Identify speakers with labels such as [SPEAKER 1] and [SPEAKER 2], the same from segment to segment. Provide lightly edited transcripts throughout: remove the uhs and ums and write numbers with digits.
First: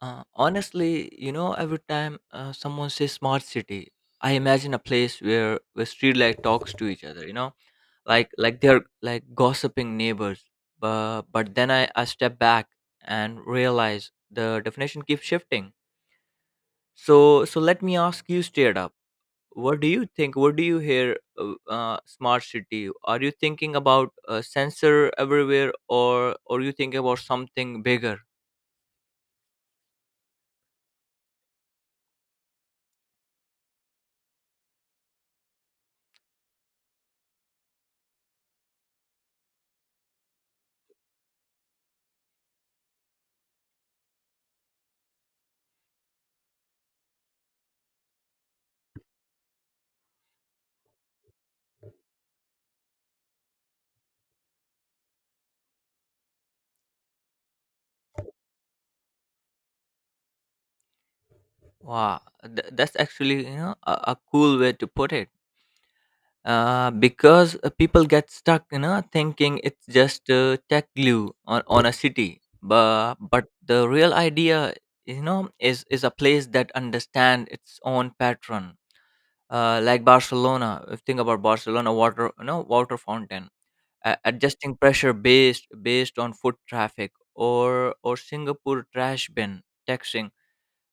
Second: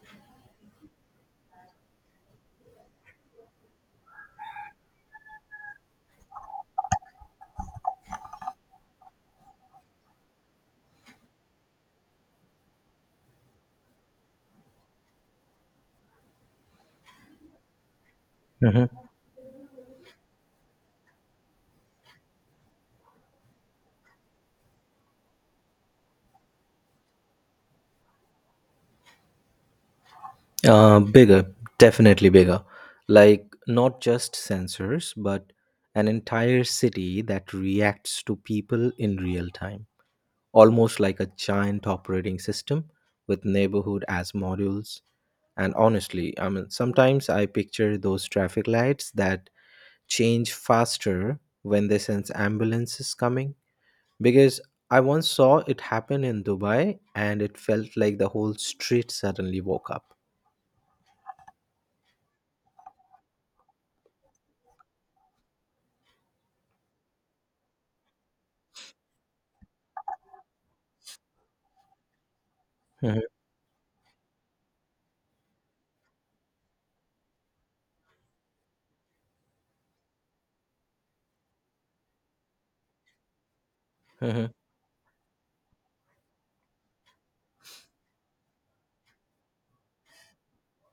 [SPEAKER 1] Honestly, every time someone says smart city. I imagine a place where streetlight talks to each other. Like they're like gossiping neighbors. But then I step back and realize the definition keeps shifting. So let me ask you straight
[SPEAKER 2] Mhm.
[SPEAKER 1] up. What do you think? What do you hear? Smart city. Are you thinking about sensor everywhere, or you think about something bigger?
[SPEAKER 2] Bigger, definitely bigger. Like not just sensors, but an entire city that reacts to people in real time, almost like a giant operating system with neighborhood as modules. And honestly, I mean, sometimes I picture those traffic lights that change faster when they sense ambulances coming because I once saw it happen in Dubai, and it felt like the whole street suddenly woke up.
[SPEAKER 1] Wow, that's actually a cool way to put it. Because people get stuck, thinking it's just tech glue on a city. But
[SPEAKER 2] Mhm.
[SPEAKER 1] but the real idea, is a place that understand its own pattern. Like Barcelona, if think about Barcelona water, water fountain,
[SPEAKER 2] Mhm.
[SPEAKER 1] adjusting pressure based on foot traffic, or Singapore trash bin taxing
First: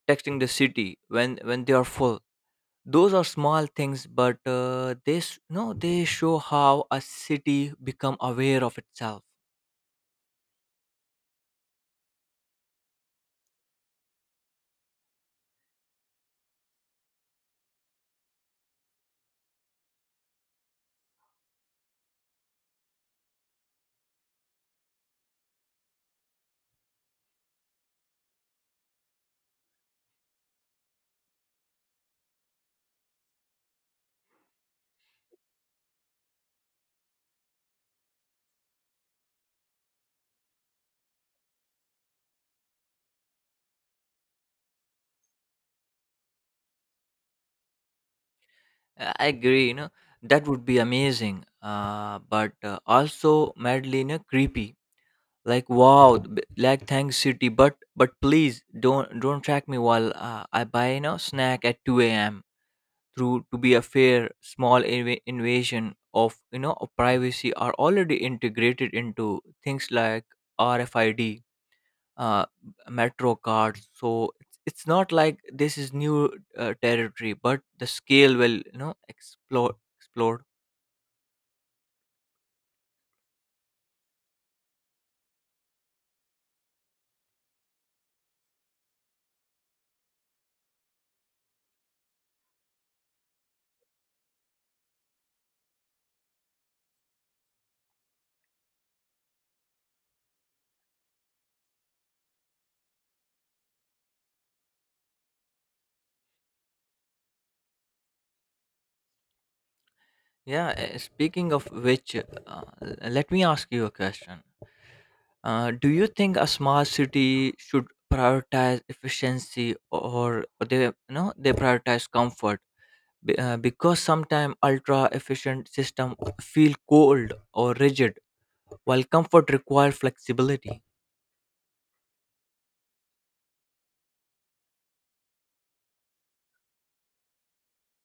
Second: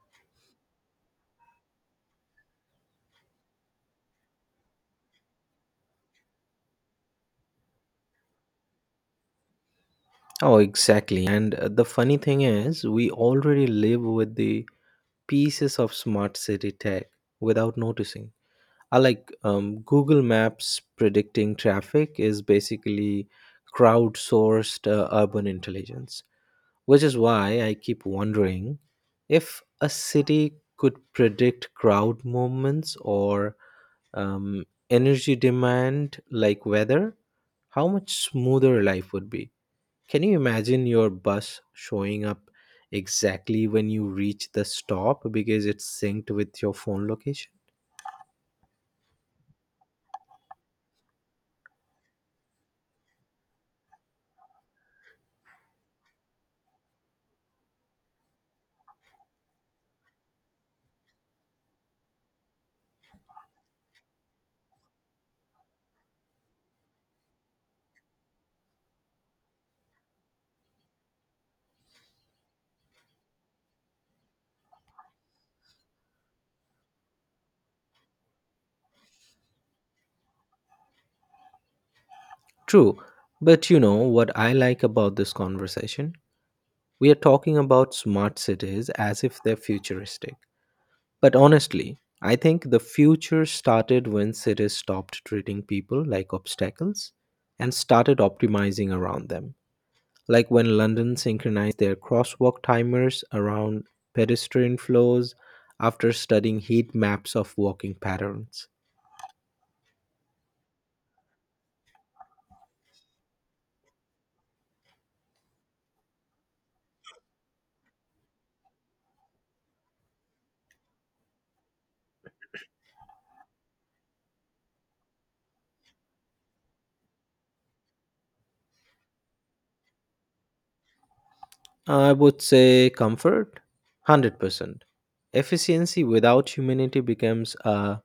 [SPEAKER 1] texting the city when they are full. Those are small things, but they s- no they show how a city become aware of itself.
[SPEAKER 2] Oh, exactly. And the funny thing is, we already live with the pieces of smart city tech without noticing. I like Google Maps predicting traffic is basically crowdsourced urban intelligence, which is why I keep wondering if a city could predict crowd movements or um, energy demand like weather, how much smoother life would be. Can you imagine your bus showing up exactly when you reach the stop because it's synced with your phone location?
[SPEAKER 1] I agree, that would be amazing, but also madly creepy. Like wow, like thanks city, but please don't track me while I buy snack at 2 a.m. Through to be a fair small invasion of of privacy are already integrated into things like RFID uh, metro cards. So it's not like this is new territory, but the scale will explode. Explode.
[SPEAKER 2] True, but you know what I like about this conversation? We are talking about smart cities as if they're futuristic. But honestly, I think the future started when cities stopped treating people like obstacles and started optimizing around them. Like when London synchronized their crosswalk timers around pedestrian flows after studying heat maps of walking patterns.
[SPEAKER 1] Yeah. Speaking of which, let me ask you a question. Do you think a smart city should prioritize efficiency, or they you know they prioritize comfort? Because sometimes ultra efficient system feel cold or rigid, while comfort require flexibility.
[SPEAKER 2] I would say comfort 100%. Efficiency without humanity becomes a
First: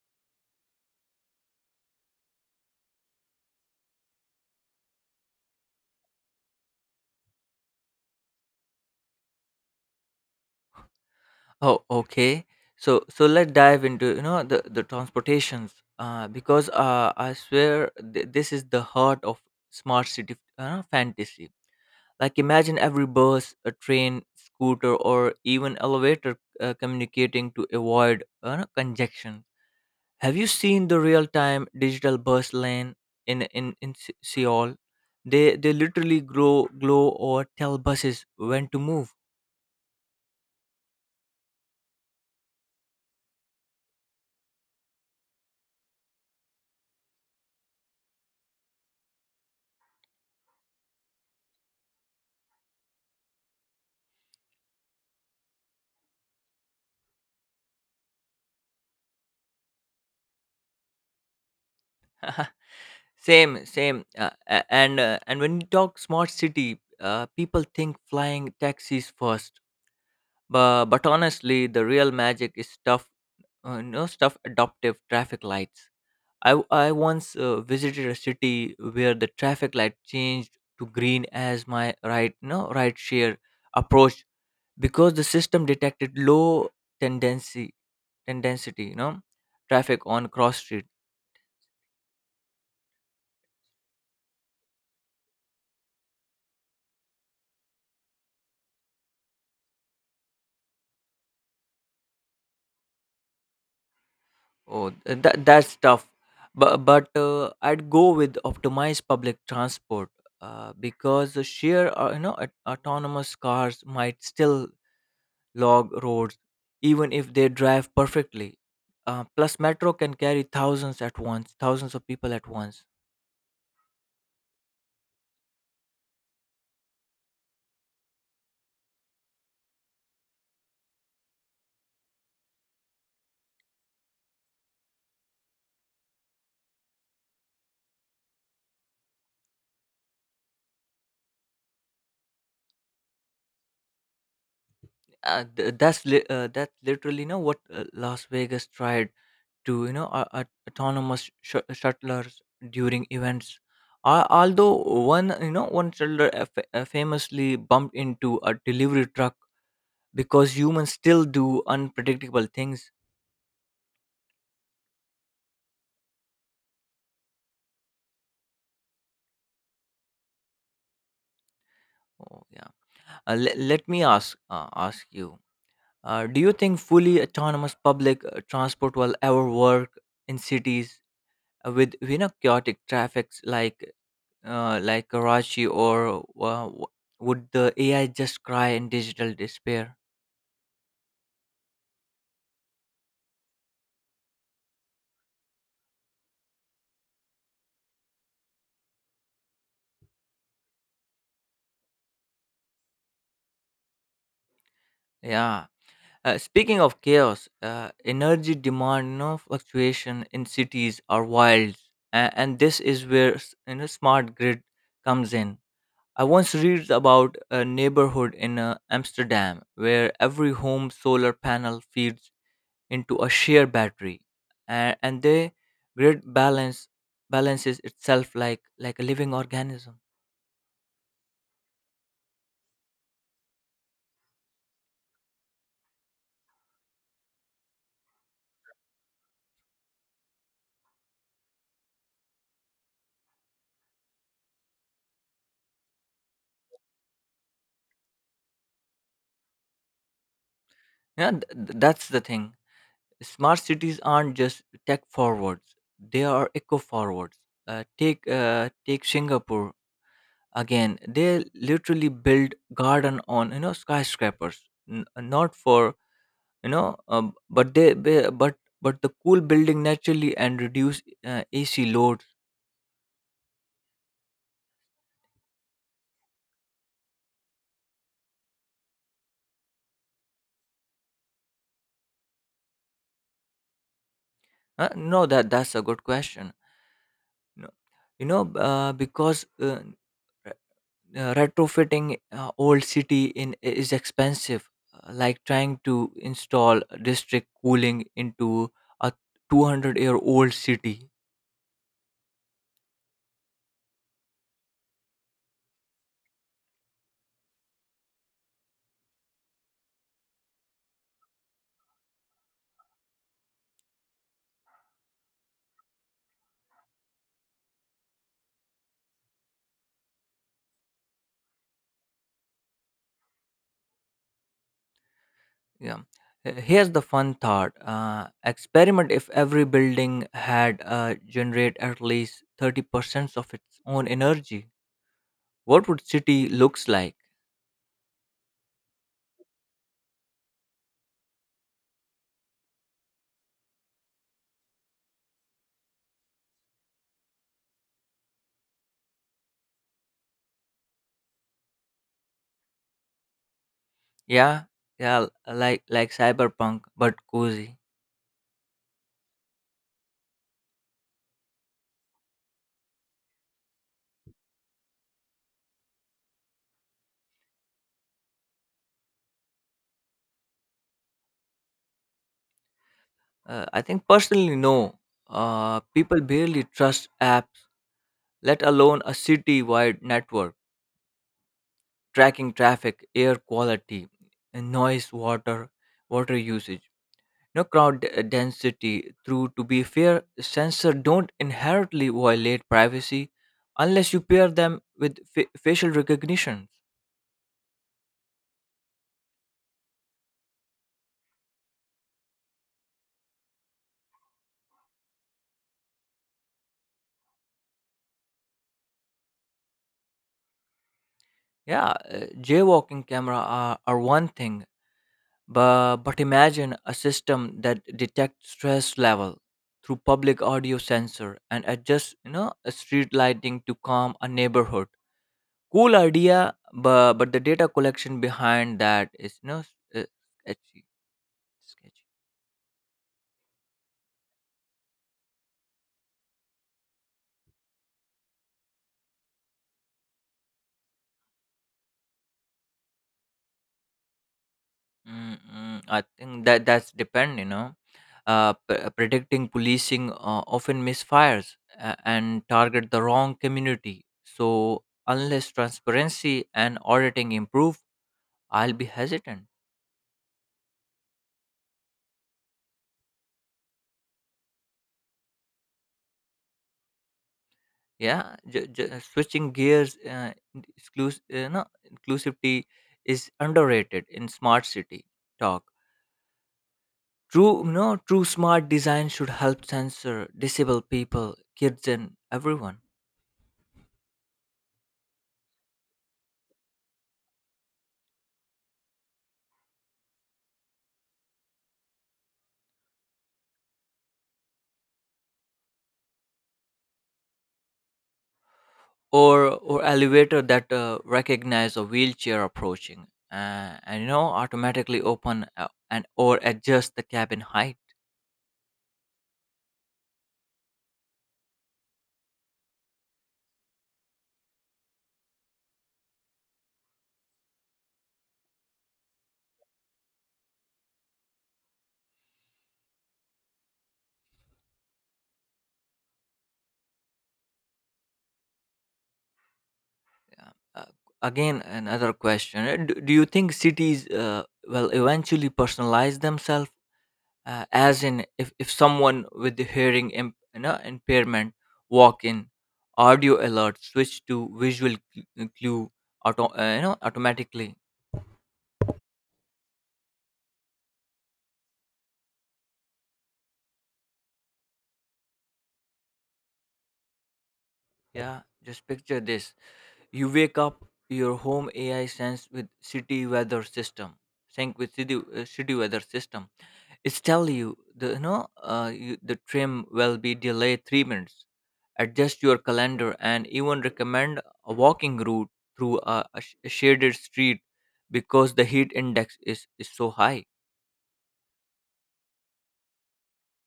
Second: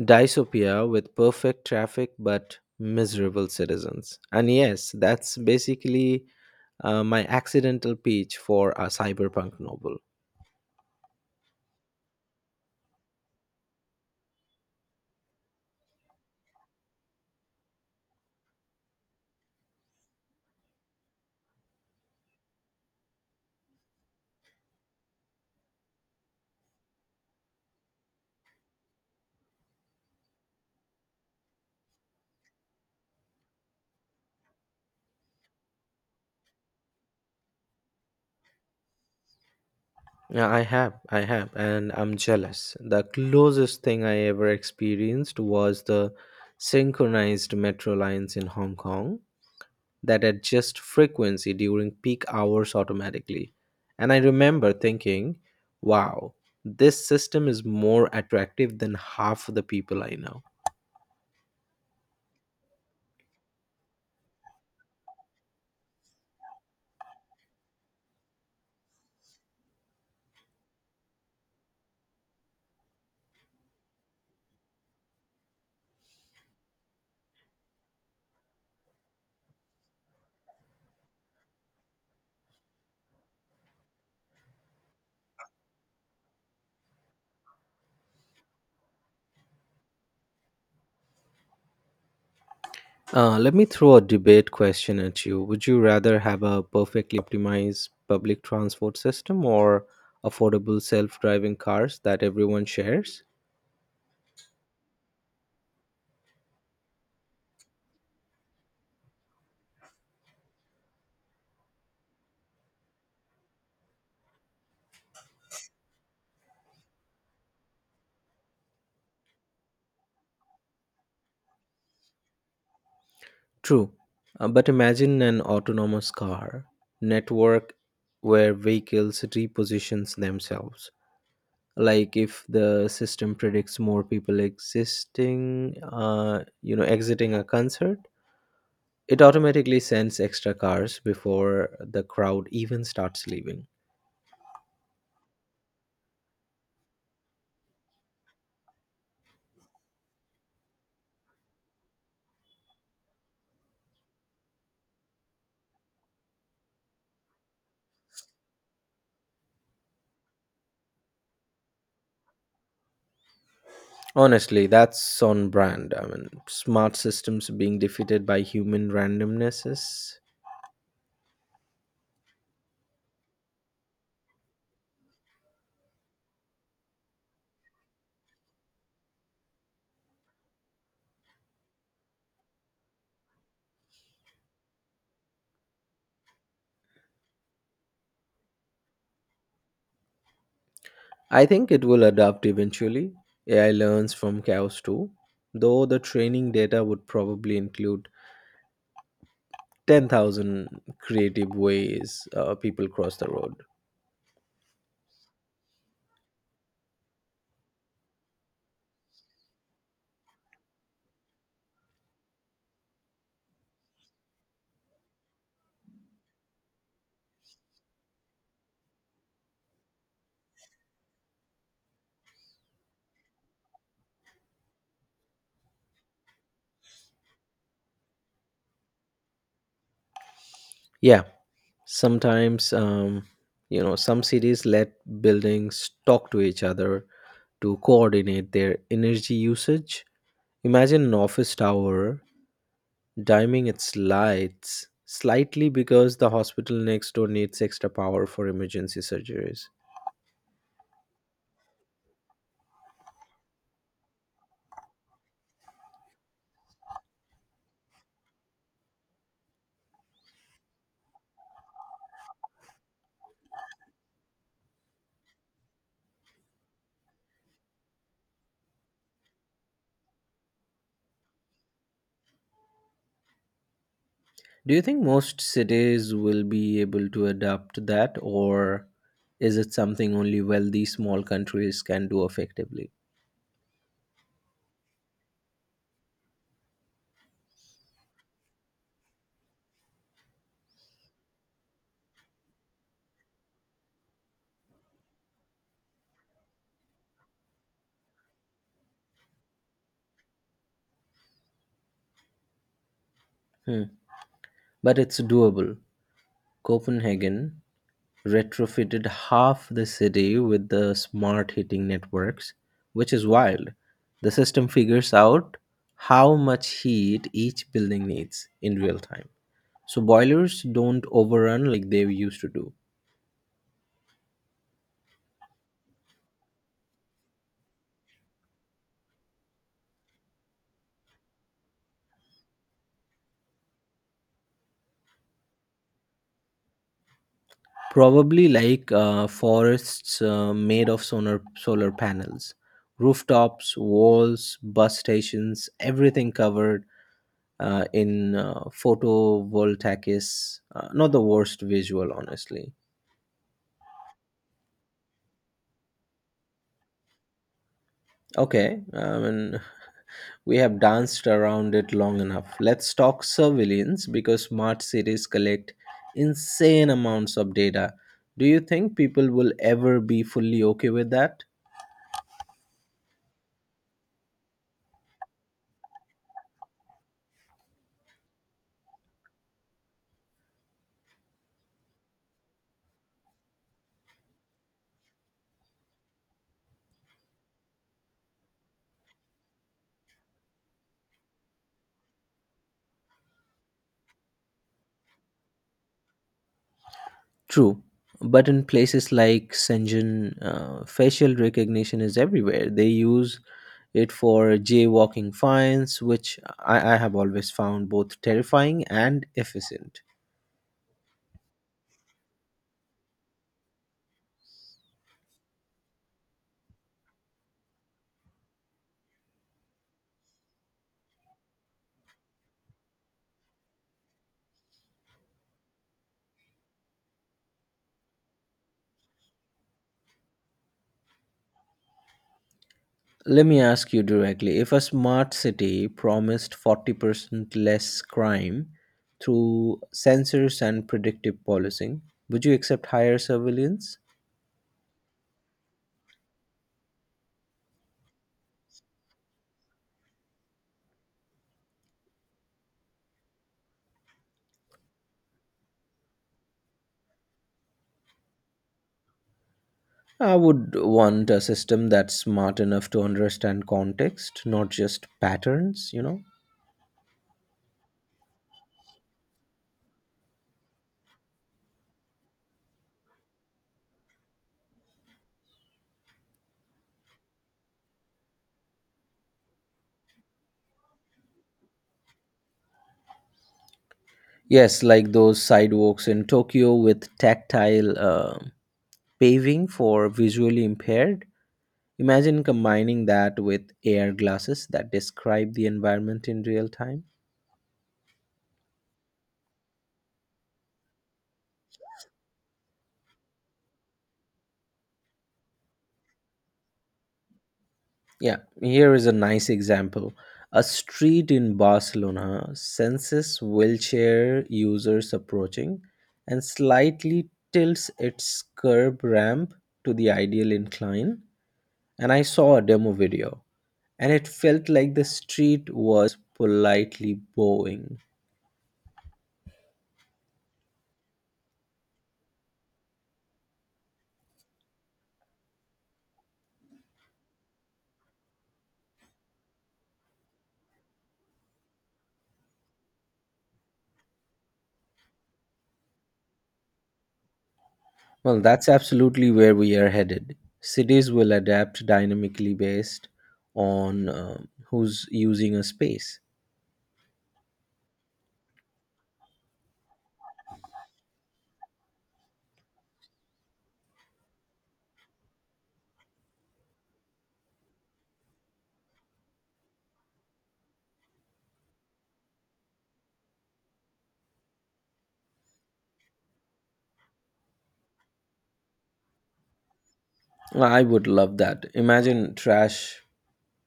[SPEAKER 2] dystopia with perfect traffic but miserable citizens. And yes, that's basically my accidental pitch for a cyberpunk novel.
[SPEAKER 1] Oh, okay. So let's dive into the transportations because I swear this is the heart of smart city fantasy. Like imagine every bus, a train, scooter, or even elevator communicating to avoid congestion. Have you seen the real time digital bus lane in Seoul? They literally grow glow or tell buses when to move.
[SPEAKER 2] Yeah, I have, and I'm jealous. The closest thing I ever experienced was the synchronized metro lines in Hong Kong that adjust frequency during peak hours automatically. And I remember thinking, wow, this system is more attractive than half of the people I know.
[SPEAKER 1] Same, same. And when you talk smart city, people think flying taxis first. But honestly, the real magic is stuff, no stuff. Adaptive traffic lights. I once visited a city where the traffic light changed to green as my right no right share approached because the system detected low tendency tendensity traffic on cross streets.
[SPEAKER 2] Let me throw a debate question at you. Would you rather have a perfectly optimized public transport system or affordable self driving cars that everyone shares?
[SPEAKER 1] Oh, that's tough. But I'd go with optimized public transport because the sheer autonomous cars might still log roads even if they drive perfectly. Plus, metro can carry thousands at once, thousands of people at once.
[SPEAKER 2] True. But imagine an autonomous car network where vehicles repositions themselves. Like if the system predicts more people existing, exiting a concert, it automatically sends extra cars before the crowd even starts leaving.
[SPEAKER 1] That's literally what Las Vegas tried to autonomous shuttlers during events. Although one you know one shuttler famously bumped into a delivery truck because humans still do unpredictable things.
[SPEAKER 2] Honestly, that's on brand. I mean, smart systems being defeated by human randomnesses.
[SPEAKER 1] Oh, yeah. Let me ask you. Do you think fully autonomous public transport will ever work in cities with chaotic traffics like Karachi or would the AI just cry in digital despair?
[SPEAKER 2] I think it will adapt eventually. AI learns from chaos too, though the training data would probably include 10,000 creative ways people cross the road.
[SPEAKER 1] Yeah. Speaking of chaos, energy demand, fluctuation in cities are wild, and this is where smart grid comes in. I once read about a neighborhood in Amsterdam where every home solar panel feeds into a share battery, and the grid balance balances itself like a living organism.
[SPEAKER 2] Yeah, sometimes, some cities let buildings talk to each other to coordinate their energy usage. Imagine an office tower dimming its lights slightly because the hospital next door needs extra power for emergency surgeries.
[SPEAKER 1] Yeah, that's the thing. Smart cities aren't just tech forwards; they are eco forwards. Take Singapore again. They literally build garden on skyscrapers. Not for but they but the cool building naturally and reduce AC loads.
[SPEAKER 2] Do you think most cities will be able to adapt that, or is it something only wealthy small countries can do effectively?
[SPEAKER 1] No, that's a good question. No, because retrofitting old city in is expensive. Like trying to install district cooling into a 200-year-old city.
[SPEAKER 2] Hmm. But it's doable. Copenhagen retrofitted half the city with the smart heating networks, which is wild. The system figures out how much heat each building needs in real time, so boilers don't overrun like they used to do.
[SPEAKER 1] Yeah. Here's the fun thought experiment. If every building had generate at least 30% of its own energy, what would city looks like?
[SPEAKER 2] Probably like forests made of solar panels, rooftops, walls, bus stations, everything covered in photovoltaics. Not the worst visual, honestly.
[SPEAKER 1] Yeah, yeah. Like cyberpunk but cozy.
[SPEAKER 2] Okay, I mean, we have danced around it long enough. Let's talk surveillance because smart cities collect insane amounts of data. Do you think people will ever be fully okay with that?
[SPEAKER 1] I think personally no. People barely trust apps, let alone a city wide network tracking traffic, air quality, and noise, water, water usage. No crowd density. Through to be fair, sensor don't inherently violate privacy unless you pair them with facial recognition.
[SPEAKER 2] True. But in places like Shenzhen, facial recognition is everywhere. They use it for jaywalking fines, which I have always found both terrifying and efficient.
[SPEAKER 1] Yeah. Jaywalking camera are one thing, but imagine a system that detects stress level through public audio sensor and adjusts a street lighting to calm a neighborhood. Cool idea, but the data collection behind that is no s- sketchy. Sketchy.
[SPEAKER 2] Let me ask you directly, if a smart city promised 40% less crime through sensors and predictive policing, would you accept higher surveillance?
[SPEAKER 1] Mm-mm, I think that's depend. Predicting policing often misfires and target the wrong community. So unless transparency and auditing improve, I'll be hesitant.
[SPEAKER 2] I would want a system that's smart enough to understand context, not just patterns, you know?
[SPEAKER 1] Yeah. Switching gears, exclusive, no, inclusivity is underrated in smart city talk. True. True smart design should help censor disabled people, kids, and everyone.
[SPEAKER 2] Yes, like those sidewalks in Tokyo with tactile paving for visually impaired. Imagine combining that with AR glasses that describe the environment in real time.
[SPEAKER 1] Or elevator that recognize a wheelchair approaching, and automatically open and or adjust the cabin height.
[SPEAKER 2] Yeah, here is a nice example. A street in Barcelona senses wheelchair users approaching and slightly tilts its curb ramp to the ideal incline. And I saw a demo video, and it felt like the street was politely bowing.
[SPEAKER 1] Uh, uh, Again, another question: do you think cities will eventually personalize themselves as in, if someone with the hearing impairment walk in, audio alert switch to visual clue automatically?
[SPEAKER 2] Well, that's absolutely where we are headed. Cities will adapt dynamically based on who's using a space.
[SPEAKER 1] Yeah, just picture this. You wake up, your home ai sense with city weather system sync with city weather system. It's tell you the you know you, the trim will be delayed 3 minutes. Adjust your calendar and even recommend a walking route through a shaded street because the heat index is so high.
[SPEAKER 2] I would love that. Imagine trash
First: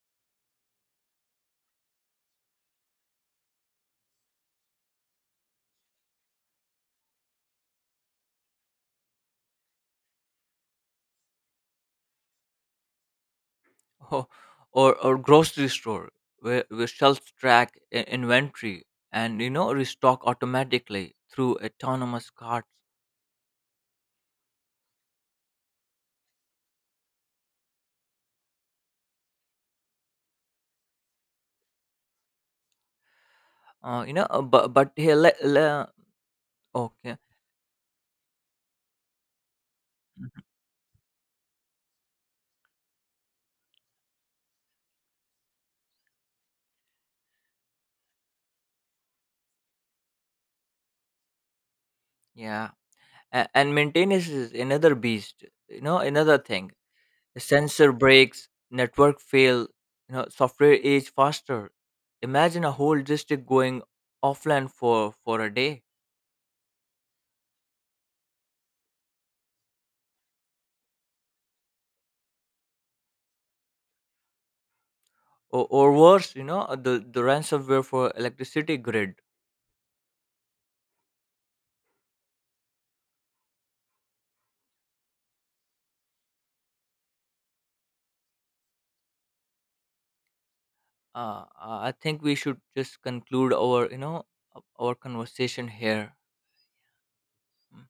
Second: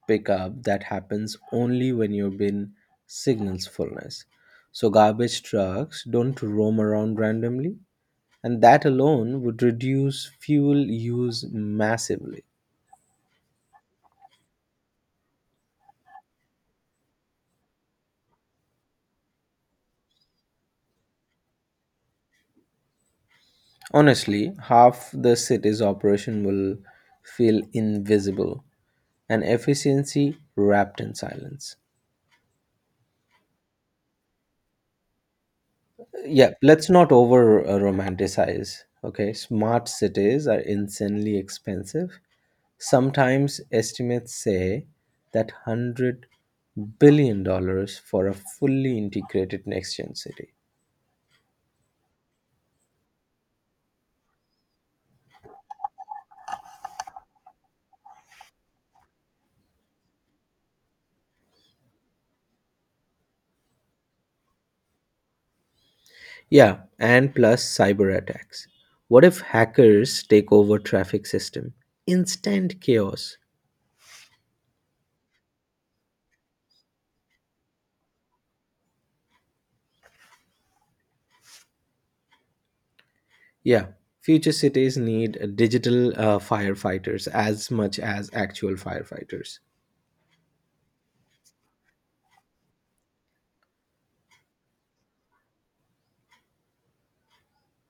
[SPEAKER 2] pickup that happens only when you've been signals fullness. So garbage trucks don't roam around randomly, and that alone would reduce fuel use massively.
[SPEAKER 1] Or or grocery store where shelves track inventory and restock automatically through autonomous carts.
[SPEAKER 2] Honestly, half the city's operation will feel invisible and efficiency wrapped in silence.
[SPEAKER 1] But here
[SPEAKER 2] Yeah, let's not
[SPEAKER 1] okay,
[SPEAKER 2] over romanticize. Okay, smart cities are insanely expensive. Sometimes estimates say that $100 billion dollars for a fully integrated next-gen city.
[SPEAKER 1] yeah, and maintenance is another beast. Another thing sensor breaks, network fail, software age faster. Imagine a whole district going offline for a day,
[SPEAKER 2] Yeah, and plus cyber attacks. What if hackers take over traffic system? Instant chaos.
[SPEAKER 1] or worse, the ransomware for electricity grid.
[SPEAKER 2] Yeah, future cities need digital firefighters as much as actual firefighters.
[SPEAKER 1] I think we should just conclude our you know our conversation here. Hmm.